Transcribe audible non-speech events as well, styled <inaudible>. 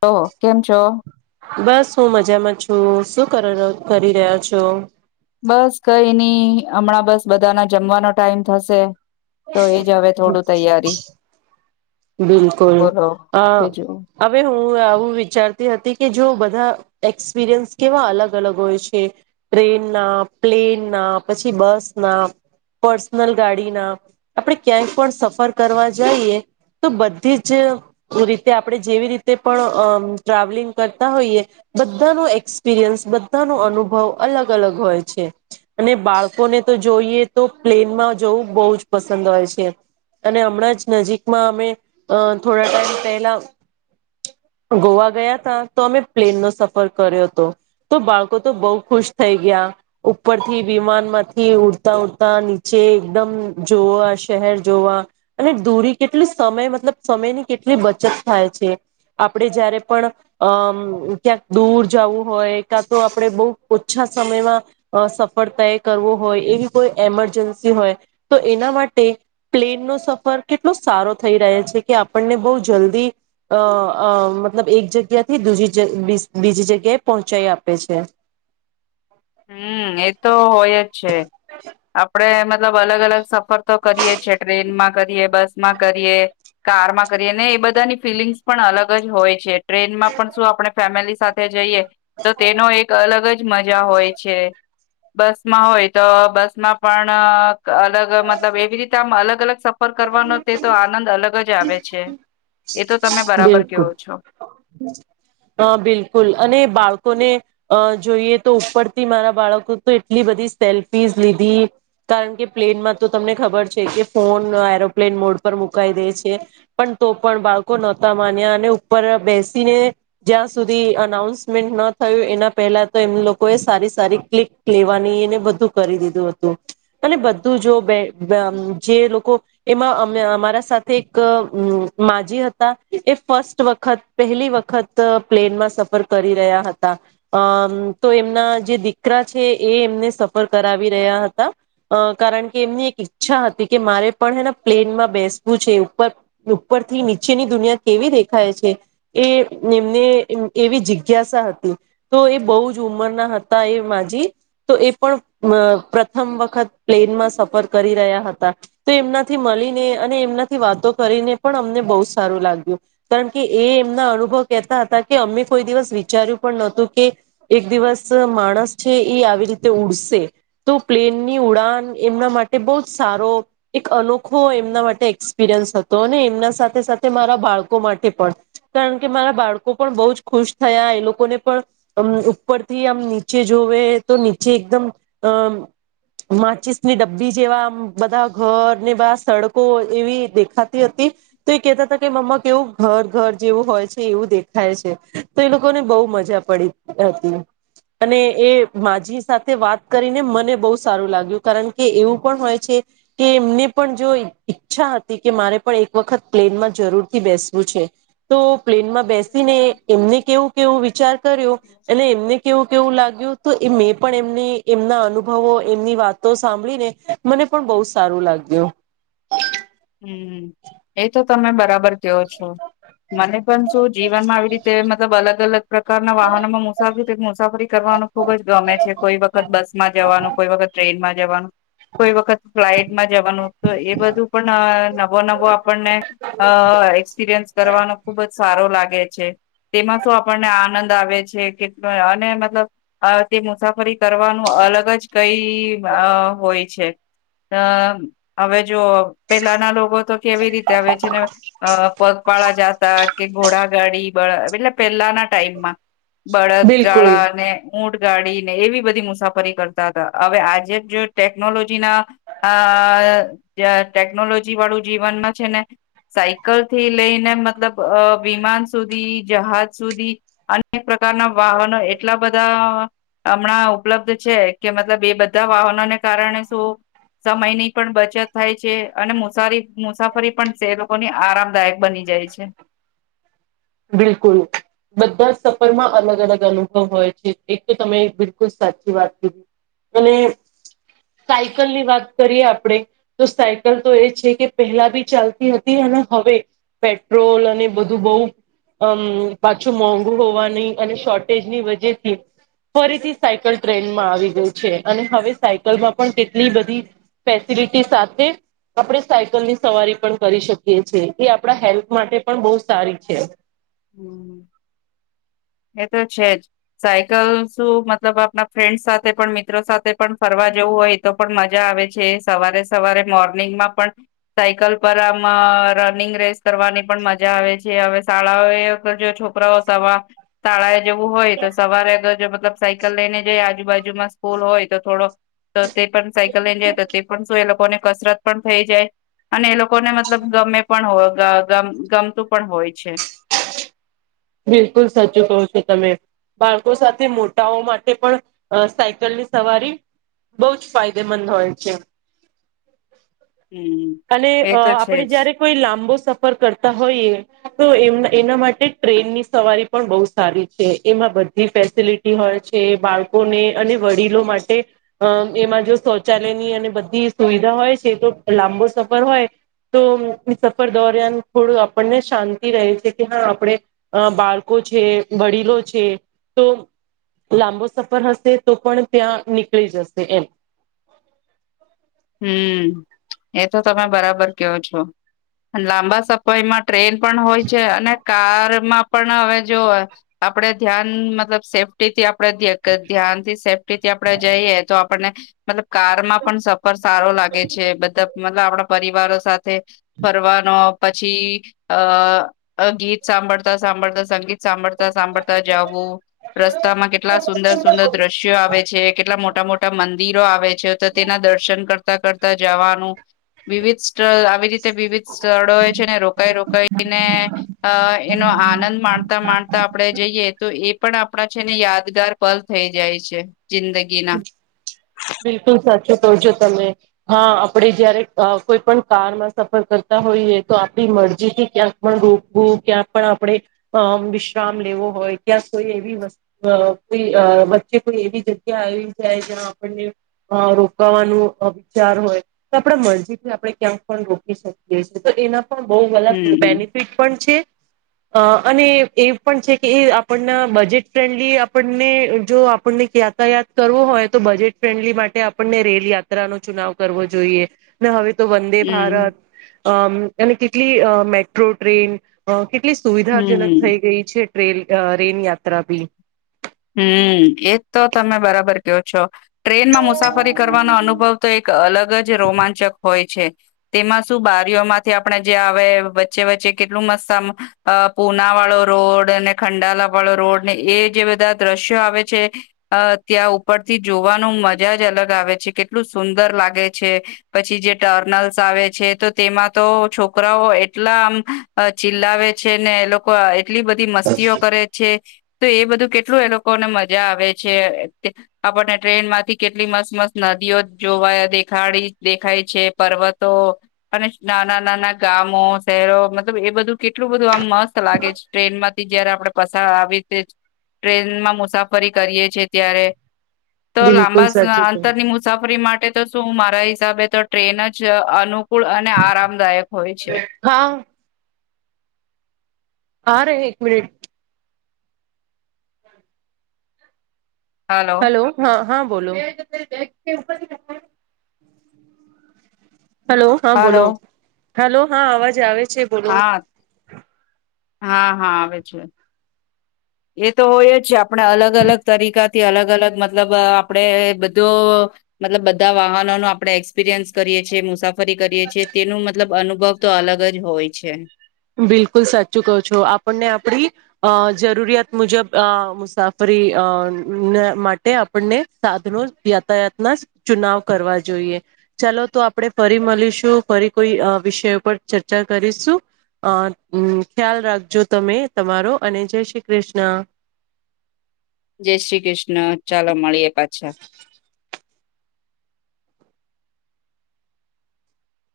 તો કેમ છો? બસ હું મજામાં છું શું કરી રહ્યા છો? બસ કઈ નહી હમણાં બસ બધાના જમવાનો ટાઈમ થશે? તો એજ હવે થોડું તૈયારી. બિલકુલ બોલો અ બીજું હવે હું આવું વિચારતી હતી કે જો બધા એક્સપિરિયન્સ કેવા અલગ -અલગ હોય છે ટ્રેનના પ્લેન ના પછી બસ ના પર્સનલ ગાડીના આપણેે ક્યાંય પણ સફર કરવા જઈએ તો બધી જ રીતે આપણે જેવી રીતે પણ અ ટ્રાવેલિંગ કરતા હોઈએ બધા ન એક્સપિરિયન્સ બધા ન અનુભવ અલગ- અલગ હોય છે અને બાળકોને તો જોઈએ તો પ્લેનમાં જવું બહુ જ પસંદ હોય છે અને હમણાં જ નજીકમાં અમે અ થોડા ટાઈમ પેલા ગોવા ગયા તા તો અમે પ્લેન નો સફર કર્યો હતો તો બાળકો તો બહુ ખુશ થઈ ગયા ઉપરથી વિમાન માંથી ઉડતા ઉડતા નીચે એકદમ જોવા શહેર જોવા અને દૂરી કેટલી સમય મતલબ સમયની કેટલી બચત થાય છે. આપણે જયારે પણ અમ ક્યાંક દૂર જવું હોય કાં તો આપડે બહુ ઓછા સમયમાં સફર તેય કરવો હોય એવી કોઈ એમરજન્સી હોય તો એના માટે પ્લેનનો સફર કેટલો સારો થઈ રહે છે કે આપણને બહુ જલ્દી અ, અ, મતલબ એક જગ્યાથી દુજી, બીઝ, બીજી જગ્યાએ પહોંચાઈ આપે છે. <inaudible> હમ, એ તો હોય જ છે. આપડે મતલબ અલગ અલગ સફર તો કરીએ છે, ટ્રેનમાં કરીએ, બસમાં કરીએ, કારમાં કરીએ ને એ બધા બધાની ફિલિંગ્સ પણ અલગ જ હોય છે, ટ્રેનમાં પણ સું આપણે ફેમેલી સાથે જઈએ, તો તેનો એક અલગ જ મજા હોય છે. બસમાં હોય તો બસમાં પણ અલગ, મતલબ એવી રીતે આમ અલગ અલગ સફર કરવાનો, તે તો આનંદ અલગ જ આવે છે. એ તો તમે બરાબર બિલકુલ, કેવો છો. અ, બિલકુલ અને બાળકોને અ, જોઈએ તો ઉપરથી મારા બાળકો તો એટલી બધી સેલ્ફીસ લીધી, કારણ કે પ્લેનમાં તો તમને ખબર છે કે ફોન એરોપ્લેન મોડ પર મુકાઈ દે છે પણ તો પણ બાળકો નતા માન્યા અને ઉપર બેસીને જ્યાં સુધી અનાઉન્સમેન્ટ ન થયું એના પહે પેલા તો એમ લોકો એ સારી સારી ક્લિક લેવાનીને બધુ કરી દીધુ હતુ અને બધુ જ તો બે બયા અ જે લોકો એમાં અમારા સાથે એક માજી હત હતા, એ ફસ્ટ વખત, પહેલી વખત, પ્લેનમાં સફર કરી રહ્યા હતા. અ અમ, તો એમના જે દીકરા છે, એ એમને સફર કરાવી રહ્યા હતા, અ કારણ કે એમની એક ઈચ્છા હતી કે મારે પણે પ્લેન માં બેસવું છે. ઉપરથ ઉપરથી ની ચેની દુનિયા કેવી દેખાય છે, એ એમને એવી જિજ્ઞાસા હતી. તો એ બવજ ઉંમરના હતા એ માજી, તો એ પણ અમ પ્રથમ વખત પ્લેનમાં સફર કરી રહ્યા હતા. તો એમનાથી મળીને અને એમનાથી વાતો કરીને પણ અમને બવ સારું લાગ્યું, કારણ કે એ એમના અનુભવ કેતા હતા, કે અમે કોઈ દિવસ વિચાર્યું પણ નોતું કે એક દિવસ માણસ છે એ આવી રીતે ઉડસે, તો પ્લેન એની ઉડાન, એમના માટે બહુ જ સારો, એક અનોખો એમના માટે એક્સપિરિયન્સ હતો. ને એમના સાથે સાથે મારા બાળકો માટે પણ, કારણ કે મારા બાળકો પણ બહુ જ ખુશ થયા, એ લોકોને પણ ઉપરથી આમ નીચે જોવે, તો નીચે એકદમ અ માચીસની ડબ્બી જેવા બધા ઘર ને બાર સડકો એવી દેખાતી હતી. તો એક કેતા હતા કે, મમ્મા, કેવું ઘર ઘર જેવું હોય છે એવું દેખાય છે, તો એ લોકોને બહુ મજા પડી. એતલે અને એ માજી સાથે વાત કરીને મને બહુ સારું લાગ્યું, કારણ કે એવું પણ હોય છે કે એમને પણ જો એ ઈચ્છા હતી કે મારે પણ એક વખત પ્લેનમાં જરૂરથી બેસવું છે, તો પ્લેનમાં બેસીને એમને કેવુ કેવુ વિચાર કર્યો અને એમને કેવુ કેવુ લાગ્યુ તો મેં પણ એમને એમના અનુ ભવો એમની વાતો સાંભળીને, મને પણ બહુ સારું લાગ્યું. હ, એ તો તમે બરાબર કયો છો. મને પણ સુ જીવનમાં આવી રીતે, મતલબ અલગ અલગ પ્રકારના વાહનોમાં મુસાફરી, મુસાફરી કરવા વા ખુબ જ ગમે છે. કોઈ વખત બસ માં જવાનું, કોઈ વખત ટ્રેનમાં જવાનું, કોઈ વખત ફ્લાઈટમાં જવાનું, તો એ બધુ પણ નવો નવો આપણને અ એક્સપિરિયન્સ કરવાનો ખુબ જ સારો લાગે ગે છે તેમાં સુ, આપણને આનંદ આવે છે કેટલોય, અને મતલબ તે મુસાફરી કે કરવાનું અલગ જ કઈ અ હોય છે. અ હવે જો પેલાના લોકો તો કેવી રીતે આવે છે ને પગપાળા જાતા કે ઘોડા ગાડી એટલે પેલાના ટાઈમમાં, બળદ બિલકુલ ગાળા અને ઉંટ ગાડી ને એવી બધી મુસાફરી કરતા હતા. હવે આજે જો ટેકનોલોજી ના અ અ જ ટેકનોલોજીવાળું જીવનમાં છે ને, સાયકલથી લઈને મતલબ અ વિમાન સુધી જહાજ સુધી અનેક પ્રકારના વાહનો એટલા બધા હમણાં ઉપલબ્ધ છે કે મતલબ એ બધા વાહનોને કારણે શું સમય ની પણ બચત થાય છે. છે અને મુસારી મુસાફરી પણ છે એ લોકોની આરામદાયક બની જાય છે બિલકુલ બધા સફરમાં અલગ અલગ અનુભવ હોય છે, એક તો તમે બિલકુલ સાચી વાત કર અને સાયકલ ની વાત કરીએ આપણેે તો સાયકલ તો એ છે કે પહેલા ભી ચાલતી હતી. હવે પેટ્રોલ અને બધું બઉ અમ પાછું મોંઘુ હોવાની અને શોર્ટેજ ની વજેથી ફરીથી સાયકલ ટ્રેનમાં આવી ગઈ છે અને હવે સાયકલમાં પણ કેટલી બધી ફેસિલિટી સાથે આપણે સાયકલની સવારી પણ કરી શકીએ છીએ એ આપણા હેલ્થ માટે પણ બહુ સારી છે. <unintelligible> એ તો છે જ સાયકલ શું મતલબ આપના ફ્રેન્ડ સાથે પણ મિત્રો સાથે પણ ફરવા વું હોય તો પણ મજા આવે છે સવારે સવારે મોર્નિંગમાં પણ સાયકલ પર આમ રનિંગ રેસ કરવાની પણ મજા આવે છે હવે શાળાઓએ જો છોકરાઓ સવાર તાળાએ જવું હોય તો સવારેગર મબ સાઈકલ લેને જાય આુાજુ જુ સ્કૂલ હોય તો થોડો તો તે પણ સાયકલ લઈને જાય તો તે પણ શું એ લોકોને કસરત પણ થઈ જાય અને એ લોકોને મતલબ ગમે પણ હો જા જા ગમ ગમતું પણ હોય છે બિલકુલ સા્ચું કહ છો તમે બાળકો સાથે મોટાઓ માટે પણ સાયકલની સવારી બહુ જ ફાયદેમંદ હોય છે હમ અને એ તો છે આપણેે જ જયારે કોઈ લાંબો સફર કરતા હોઈએ તો એમ એના માટે ટ્રેનની સવારી પણ બહુ સારી છે એમાં બધી ફેસિલિટી હોય બાળકોને અને વડીલો માટે અ એમાં જો શૌચાલયની અને બધી સુવિધ હોય છે તો લાંબો સફર હોય તો સફર દોરિયાન થોડું આપણને શાંતિ રહે છે કે હા આપણે એ બાળકો છે વડીલો છે તો લાંબો સફર હશે તો પણ ત્યાં નીકળી જશે એમ હમ એ તો તમે બરાબર કહો છો લાંબા સફાઈ માટે ટ્રેન પણ હોય છે અને કારમાં પણ હવે જો આપડે ધ્યાન મતલબ સેફ્ટી થી આપ પ્રતિ આપ ધ્યાન થી સેફ્ટીથી આપડે જઈએ તો આપણને મતલબ કારમાં પણ પર સારો લાગે છે બધા મતલબ આપણા પરિવારો સાથે ફરવાનો પછી અ ગીત સાંભળતા સાંભળતા સંગીત સાંભળતા સાંભળતા જું રસ્તામાં કેટલા સુંદર સુંદર દ્રશ્યો આવે છે કેટલા મોટા મોટા મોટા મંદિરો આવે છે તો તેના દર્શન કરતા કરતા જવાનું વિવિધ સ્થળ આવી રીતે વિવિધ સ્થળોએ છે ને રોકાઈ રોકાઈને અ એ નો આનંદ માણતા માણતા આપણે જઈએ તો એ પણ આપણા છે ને યાદગાર પલ થઈ જાય છે જિંદગીના તોડજો તમે હા આપણે જયારે કોઈ પણ કારમાં સફર કરતા હોઈએ તો આપણી મરજી થી ક્યાંક પણ રોકવું ક્યાંક પણ આપણે વિશ્રામ લેવો હોય ક્યાં કોઈ કોઈ અ બચ્ચે કોઈ એવી જ ક્યાં આવી જાય જ્યાં આપણને રોકાવાનું વિચાર હોય તો આપણા મરજીથી આપણે ક્યા પણ રોકી શકીએીએ તો એના પણ બહલ હમ બેનિફિટ પણ છે અ અને એ પણ છે કે એ આપણને બજેટ ફ્રેન્ડલી આપણને જો આપણને ક ત કરવો હોય તો બજેટ ફ્રેન્ડલી માટે આપણને રેલ યાત્રા નો ચુનાવ કરવો જોઈએ ને હવે તો વંદે હમ ભારત અ અને કેટલી મેટ્રો ટ્રેન કેટલી હમ સુવિધાજનક હમ થઈ ગઈ છે ટ્રેન રેન યાત્રા બી હમ એજ તો તમે બરાબર કહો છો ટ્રેનમાં મુસાફરી કરવાનો અનુભવ તો એક અલગ જ રોમાંચક હોય છે તેમાં શું બારીઓ માંથી આપણેે જે આવે વચ્ચે વચ્ચે કેટલું મસ્ત પૂના વાળો રોડ ખંડાલા વાળો રોડ ને એ જે બધા દ્રશ્યો આવે છે ત્યાં ઉપરથી જોવાનું મજા જ અલગ આવે છે કેટલું સુંદર લાગે છે પછી જે ટર્નલ્સ આવે છે તો તેમાં તો છોકરાઓ એટલા આમ અ ચિલ્લાવે છે ને એ લોકો એટલી બધી મસ્તીઓ કરે છે તો એ બધું કેટ કેટલું એ લોકોને મજા આવે છે આપણને ટ્રેન માંથી કેટલી મસ્ત મસ્ત નદીઓ જોવા દેખાડી દેખાય છે પર્વતો અને નાના નાના ગામો શહેરો મતલબ એ બધું કેટલું બધું આમ મસ્ત લાગે છે ટ્રેનમાંથી જયારે આપડે પસાર આવી ટ્રેનમાં મુસાફરી કરીએ છ છેએ ત્યારે તો બિલકુલ લાંબા સાચું છે અંતરની મુસાફરી માટે તો શું મારા હિસાબે તો ટ્રેન જ અનુ કુળ અને આરામદાયક હોય છે હા આ ર એક મિનિટ હલો હેલો હા હા બોલો હલો હા બોલો હલો હલો હા અવાજ આવે છે બોલો હા હા હા આવે છે એ તો હોય જ છે આપણે અલગ અલગ તરીકાથી અલગ અલગ મતલબ આપડે બધો તલ બધા વાહનો ન આપણે એક્સપિરિયન્સ કરીએ છીએ મુસાફરી કરીએ છીએ તેનું મતલબ અનુભવ તો અલગ જ હોય છે બિલકુલ સાચું કહો છો આપણને આપણી અ જરૂરિયાત મુજબ મુસાફરી માટે આપને સાધનો યાતાયાતના ચુનાવ કરવા જોઈએ ચાલો તો આપણે ફરી મળીશું ફરી કોઈ વિષય પર ચર્ચા કરીશું અ ખ્યાલ રાખજો તમે તમારો અને જય શ્રી કૃષ્ણ <inaudible> જય શ્રી કૃષ્ણ ચાલો મળીએ પાછા